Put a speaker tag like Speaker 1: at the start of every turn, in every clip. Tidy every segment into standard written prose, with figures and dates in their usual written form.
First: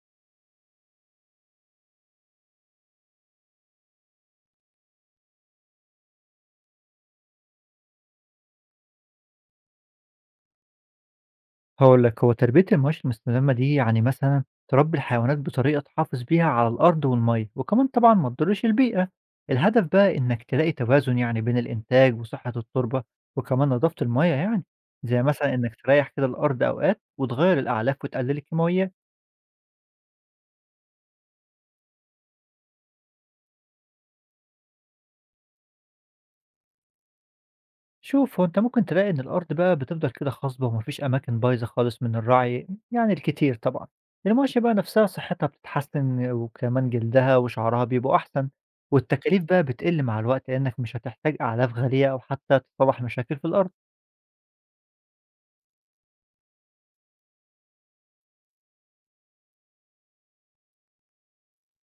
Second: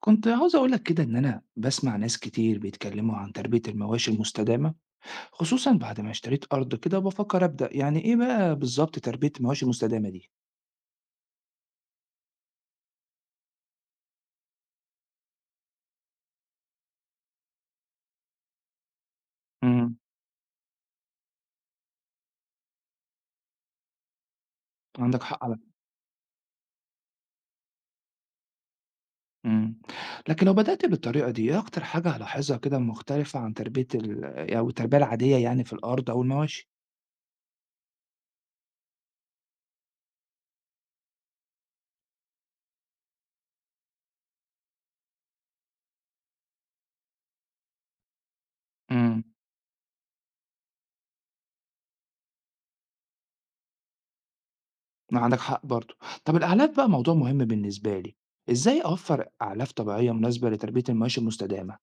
Speaker 1: كنت عاوز أقول لك كده إن أنا بسمع ناس كتير بيتكلموا عن تربية المواشي المستدامة، خصوصا بعد ما اشتريت أرض كده وبفكر أبدأ. يعني إيه بقى بالظبط تربية المواشي المستدامة دي؟
Speaker 2: هاقول لك، هو تربية المواشي المستدامة دي يعني مثلًا تربي الحيوانات بطريقة تحافظ بيها على الأرض والمَيّة، وكمان طبعًا ما تضرّش البيئة. الهدف
Speaker 1: امم.
Speaker 2: بقى إنك تلاقي توازن يعني بين الإنتاج وصحة التربة وكمان نضافة المَيّة يعني، زي
Speaker 1: عندك حق.
Speaker 2: مثلًا
Speaker 1: على
Speaker 2: إنك تريّح كده الأرض أوقات وتغيّر الأعلاف وتقلل الكيماويات.
Speaker 1: امم. لكن لو بدأت بالطريقة دي إيه أكتر حاجة هلاحظها كده مختلفة عن تربية ال أو التربية العادية يعني في الأرض أو المواشي؟
Speaker 2: شوف هو أنت ممكن تلاقي إن الأرض بقى بتفضل كده خصبة ومفيش أماكن بايظة خالص من الرعي يعني الكتير طبعا. المواشي بقى نفسها صحتها بتتحسن وكمان جلدها وشعرها بيبقوا أحسن.
Speaker 1: امم.
Speaker 2: والتكاليف بقى بتقل مع الوقت لأنك مش هتحتاج أعلاف غالية أو حتى تصلح مشاكل في الأرض.
Speaker 1: ما عندك حق برضه. طب الأعلاف بقى موضوع مهم بالنسبة لي. إزاي أوفر أعلاف طبيعية مناسبة لتربية المواشي المستدامة؟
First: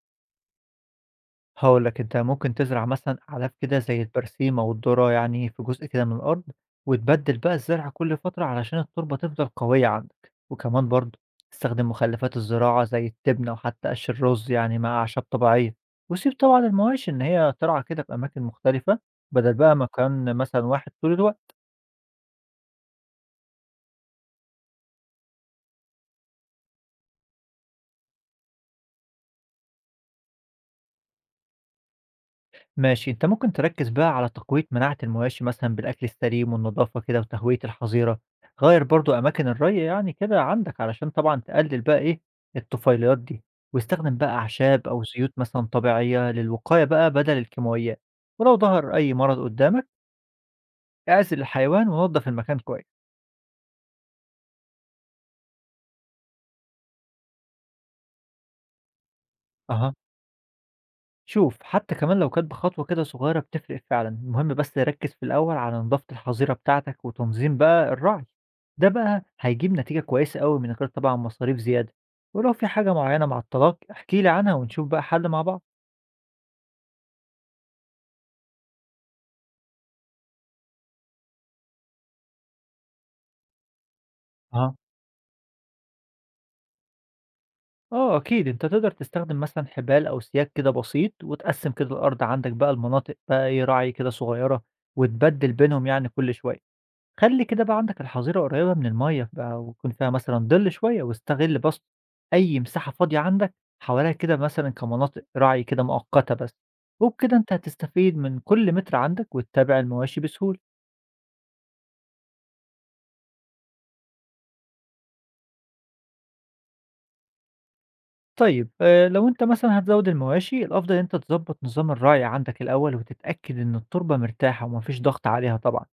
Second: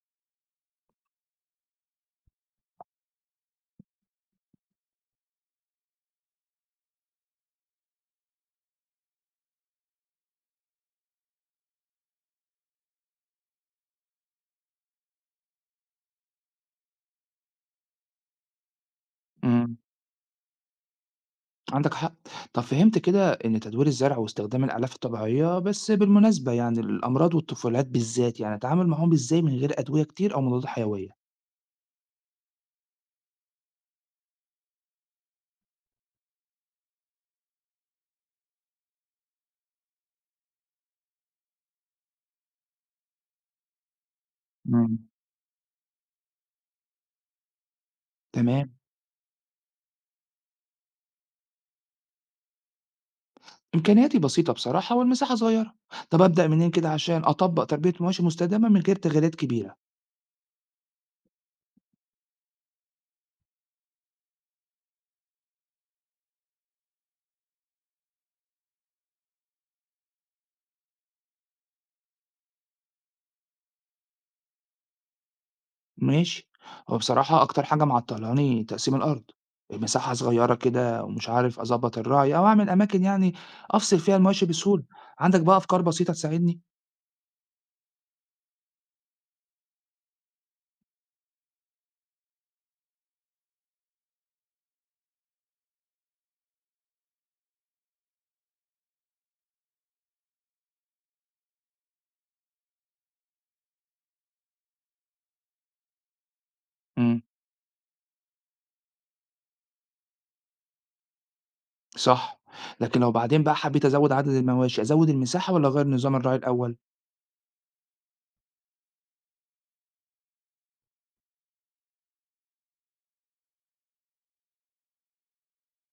Speaker 2: هاقول لك، أنت ممكن تزرع مثلًا أعلاف كده زي البرسيم أو الذرة يعني في جزء كده من الأرض، وتبدِّل بقى الزرع كل فترة علشان التربة تفضل قوية عندك، وكمان برضه استخدم مخلفات الزراعة زي التبنة وحتى قش الرز يعني مع أعشاب طبيعية، وسيب طبعًا المواشي إن هي ترعى كده في أماكن مختلفة بدل بقى مكان مثلًا واحد طول الوقت.
Speaker 1: عندك حق. طب فهمت كده ان تدوير الزرع واستخدام الآلاف الطبيعية بس. بالمناسبة يعني الأمراض والطفولات بالذات يعني أتعامل معاهم ازاي من غير أدوية كتير أو مضادات حيوية؟
Speaker 2: ماشي، أنت ممكن تركّز بقى على تقوية مناعة المواشي مثلًا بالأكل السليم والنضافة كده وتهوية الحظيرة، غيّر برضه أماكن الري يعني كده عندك علشان طبعًا تقلل بقى إيه، الطفيليات دي، واستخدم بقى أعشاب
Speaker 1: مم.
Speaker 2: أو زيوت مثلًا طبيعية للوقاية بقى بدل الكيماويات، ولو
Speaker 1: تمام.
Speaker 2: ظهر أي مرض قدّامك اعزل الحيوان ونضّف المكان كويس.
Speaker 1: إمكانياتي بسيطة بصراحة والمساحة صغيرة. طب أبدأ منين كده عشان أطبق تربية مواشي مستدامة من غير تغييرات كبيرة؟
Speaker 2: أها. شوف حتى كمان لو كانت بخطوة كده صغيرة بتفرق فعلا، المهم بس ركز في الأول على نظافة الحظيرة بتاعتك وتنظيم بقى الرعي. ده بقى هيجيب نتيجة كويسة قوي من غير طبعا مصاريف زيادة. ولو في حاجة معينة مع الطلاق احكيلي عنها ونشوف بقى حل مع بعض.
Speaker 1: ماشي. هو بصراحة أكتر حاجة معطلاني يعني تقسيم الأرض. المساحة صغيرة كده ومش عارف أظبط الرعي أو أعمل أماكن يعني أفصل فيها المواشي
Speaker 2: اه
Speaker 1: بسهولة. عندك بقى أفكار بسيطة تساعدني؟
Speaker 2: اه اكيد انت تقدر تستخدم مثلا حبال او سياج كده بسيط وتقسم كده الارض عندك بقى المناطق بقى ايه رعي كده صغيرة وتبدل بينهم يعني كل شوية. خلّي كده بقى عندك الحظيرة قريبة من المَيّة بقى ويكون فيها مثلًا ضِل شوية، واستغل بس أي مساحة فاضية عندك حواليها كده مثلًا كمناطق رَعي كده مؤقتة بس،
Speaker 1: امم.
Speaker 2: وبكده أنت هتستفيد من كل متر عندك وتتابع المواشي بسهولة.
Speaker 1: صح، لكن لو بعدين بقى حبيت أزوّد عدد المواشي، أزوّد المساحة والّا أغيّر نظام الرعي الأول؟
Speaker 2: طيب لو أنت مثلًا هتزوّد المواشي الأفضل إن أنت تضبّط نظام الرَعي عندك الأول وتتأكد إن التربة مرتاحة وما فيش ضغط عليها طبعًا،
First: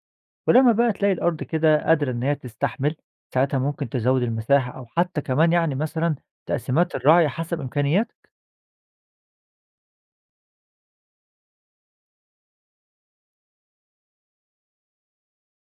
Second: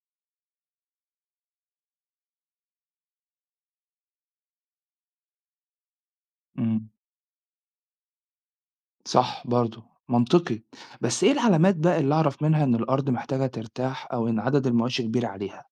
Speaker 2: ولمّا بقى تلاقي الأرض كده قادرة إن هي تستحمل، ساعتها ممكن تزوّد المساحة أو حتى كمان يعني مثلًا
Speaker 1: إمم.
Speaker 2: تقسيمات الرَعي حسب إمكانياتك.
Speaker 1: صح برضه، منطقي، بس إيه العلامات بقى اللي أعرف منها إن الأرض محتاجة ترتاح أو إن عدد المواشي كبير عليها؟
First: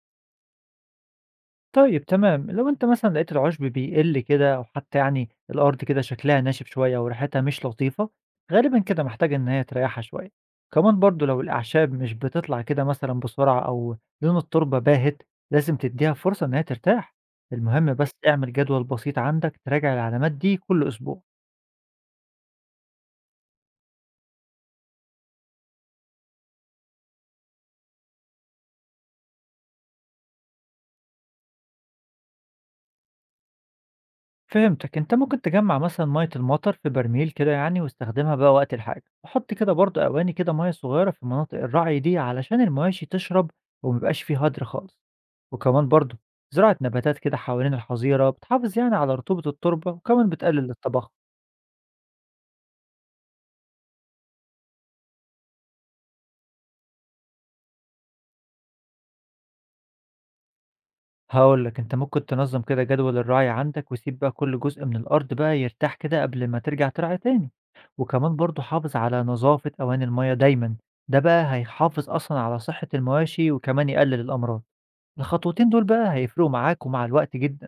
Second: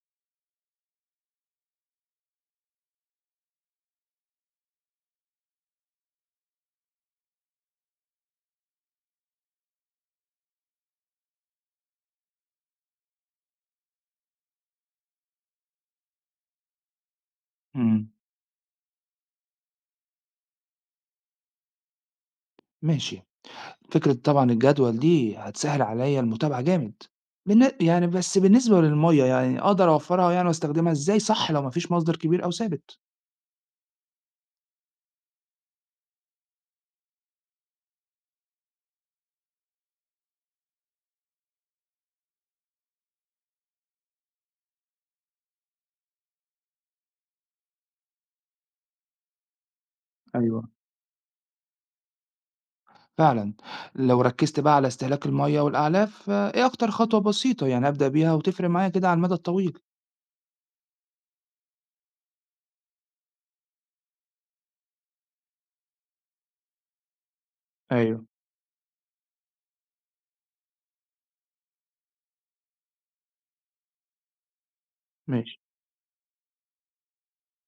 Speaker 2: طيب تمام، لو أنت مثلًا لقيت العُشب بيقِل كده أو حتى يعني الأرض كده شكلها ناشف شوية وريحتها مش لطيفة، غالبًا كده محتاجة إن هي تريّحها شوية، كمان برضه لو الأعشاب مش بتطلع كده مثلًا بسرعة أو لون التربة باهت، لازم تدّيها فرصة إن هي ترتاح، المهم
Speaker 1: إمم.
Speaker 2: بس اعمل جدول بسيط عندك تراجع العلامات دي كل أسبوع.
Speaker 1: ماشي، فكرة طبعًا الجدول دي هتسهّل عليّا المتابعة جامد، بالنسبة للمَيّة يعني أقدر أوفّرها يعني وأستخدمها إزاي صح لو ما فيش مصدر كبير أو ثابت؟
Speaker 2: فهمتك، انت ممكن تجمع مثلا ميه المطر في برميل كده يعني واستخدمها بقى وقت الحاجه وحط كده برضو اواني كده ميه صغيره في مناطق الرعي دي علشان المواشي تشرب وميبقاش فيه هدر خالص. وكمان برضو زراعه نباتات كده حوالين الحظيره بتحافظ يعني على رطوبه التربه وكمان بتقلل
Speaker 1: أيوه.
Speaker 2: التبخر.
Speaker 1: فعلًا، لو ركّزت بقى على استهلاك المَيّة والأعلاف، آه، إيه أكتر خطوة بسيطة يعني أبدأ بيها وتفرق معايا كده على المدى الطويل؟
Speaker 2: هاقول لك، أنت ممكن تنظّم كده جدول الرعي عندك، وسيب بقى كل جزء من الأرض بقى يرتاح كده قبل ما ترجع ترعى تاني،
Speaker 1: أيوه،
Speaker 2: وكمان برضه حافظ على نظافة أواني المَيّة دايمًا، ده بقى هيحافظ أصلًا على صحة المواشي وكمان يقلل الأمراض،
Speaker 1: ماشي.
Speaker 2: الخطوتين دول بقى هيفرقوا معاك ومع الوقت جدًا.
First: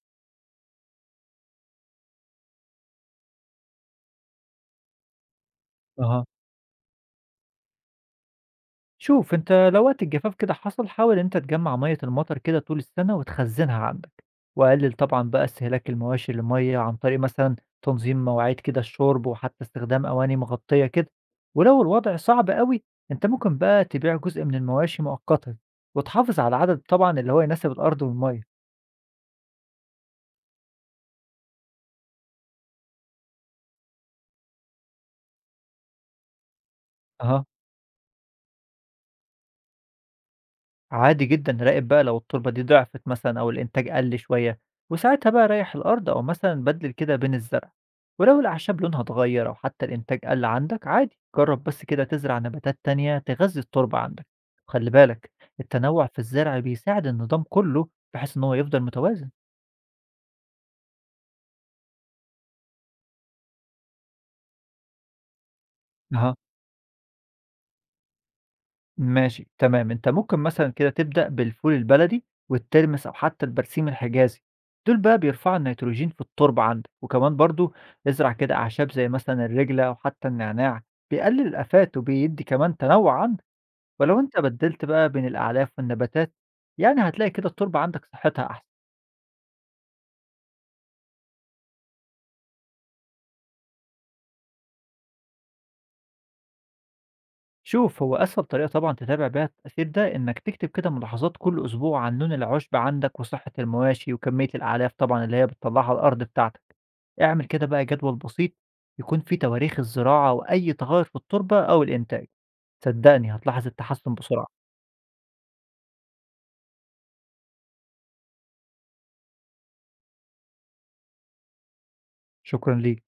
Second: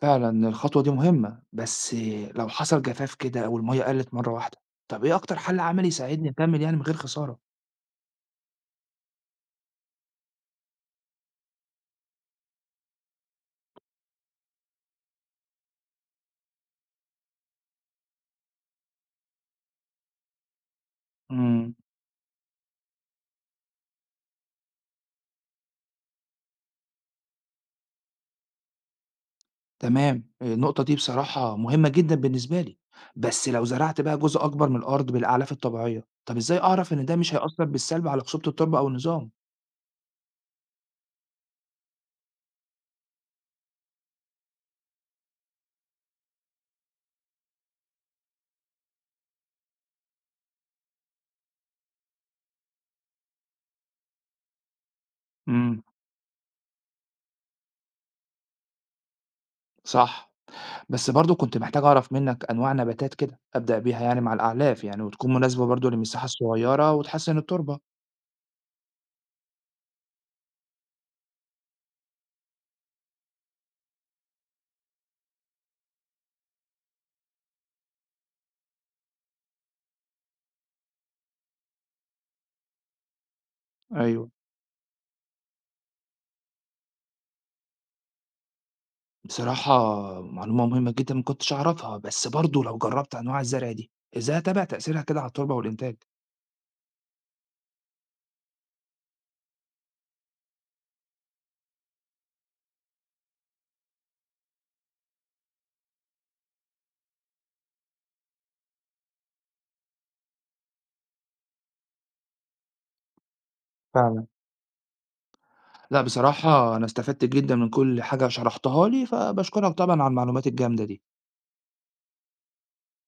Speaker 1: فعلًا الخطوة دي مهمة، بس لو حصل جفاف كده أو المَيّة قلّت مرّة واحدة، طَب إيه أكتر حل عملي
Speaker 2: أها.
Speaker 1: يساعدني أكمّل يعني من غير خسارة؟
Speaker 2: شوف انت لو وقت الجفاف كده حصل حاول انت تجمع مية المطر كده طول السنة وتخزنها عندك، وقلل طبعا بقى استهلاك المواشي للمية عن طريق مثلا تنظيم مواعيد كده الشرب وحتى استخدام أواني مغطية كده.
Speaker 1: إمم.
Speaker 2: ولو الوضع صعب قوي انت ممكن بقى تبيع جزء من المواشي مؤقتا وتحافظ على العدد طبعا اللي هو يناسب الأرض والمية.
Speaker 1: تمام، النقطة دي بصراحة مهمة جدًا بالنسبة لي، بس لو زرعت بقى جزء أكبر من الأرض بالأعلاف الطبيعية، طَب إزاي أعرف إن ده مش
Speaker 2: أها.
Speaker 1: هيأثّر بالسلب على خصوبة التربة أو النظام؟
Speaker 2: عادي جدًا، راقب بقى لو التربة دي ضعفت مثلًا أو الإنتاج قَل شوية، وساعتها بقى ريّح الأرض أو مثلًا بدِّل كده بين الزرع، ولو الأعشاب لونها اتغيّر أو حتى الإنتاج قَل عندك عادي، جرّب بس كده تزرع نباتات تانية تغذي التربة عندك، وخلّي بالك
Speaker 1: إمم.
Speaker 2: التنوّع في الزرع بيساعد النظام كلّه بحيث إن هو يفضل متوازن.
Speaker 1: صح. بس برضه كنت محتاج أعرف منّك أنواع نباتات كده أبدأ بيها يعني مع الأعلاف، يعني وتكون مناسبة برضه للمساحة
Speaker 2: أها.
Speaker 1: الصغيّرة وتحسّن التربة.
Speaker 2: ماشي تمام، انت ممكن مثلا كده تبدأ بالفول البلدي والترمس او حتى البرسيم الحجازي. دول بقى بيرفعوا النيتروجين في التربة عندك. وكمان برضو ازرع كده اعشاب زي مثلا الرجلة او حتى النعناع، بيقلل الافات وبيدي كمان تنوع عندك. ولو
Speaker 1: أيوه.
Speaker 2: انت بدلت بقى بين الاعلاف والنباتات يعني هتلاقي كده التربة عندك صحتها احسن.
Speaker 1: بصراحة معلومة مهمة جدًا ما كنتش أعرفها، بس برضه لو جرّبت أنواع الزرع دي، إزاي أتابع تأثيرها كده على التربة والإنتاج؟
Speaker 2: شوف هو أسهل طريقة طبعًا تتابع بيها التأثير ده إنك تكتب كده ملاحظات كل أسبوع عن لون العشب عندك وصحة المواشي وكمية الأعلاف طبعًا اللي هي بتطلعها على الأرض بتاعتك، اعمل كده بقى جدول بسيط يكون فيه تواريخ الزراعة وأي تغير في التربة أو الإنتاج، صدقني هتلاحظ التحسن
Speaker 1: فعلًا.
Speaker 2: بسرعة.
Speaker 1: لأ بصراحة أنا استفدت جدًا من كل حاجة شرحتها لي، فباشكرك طبعًا على المعلومات الجامدة دي.
Speaker 2: شكرًا ليك.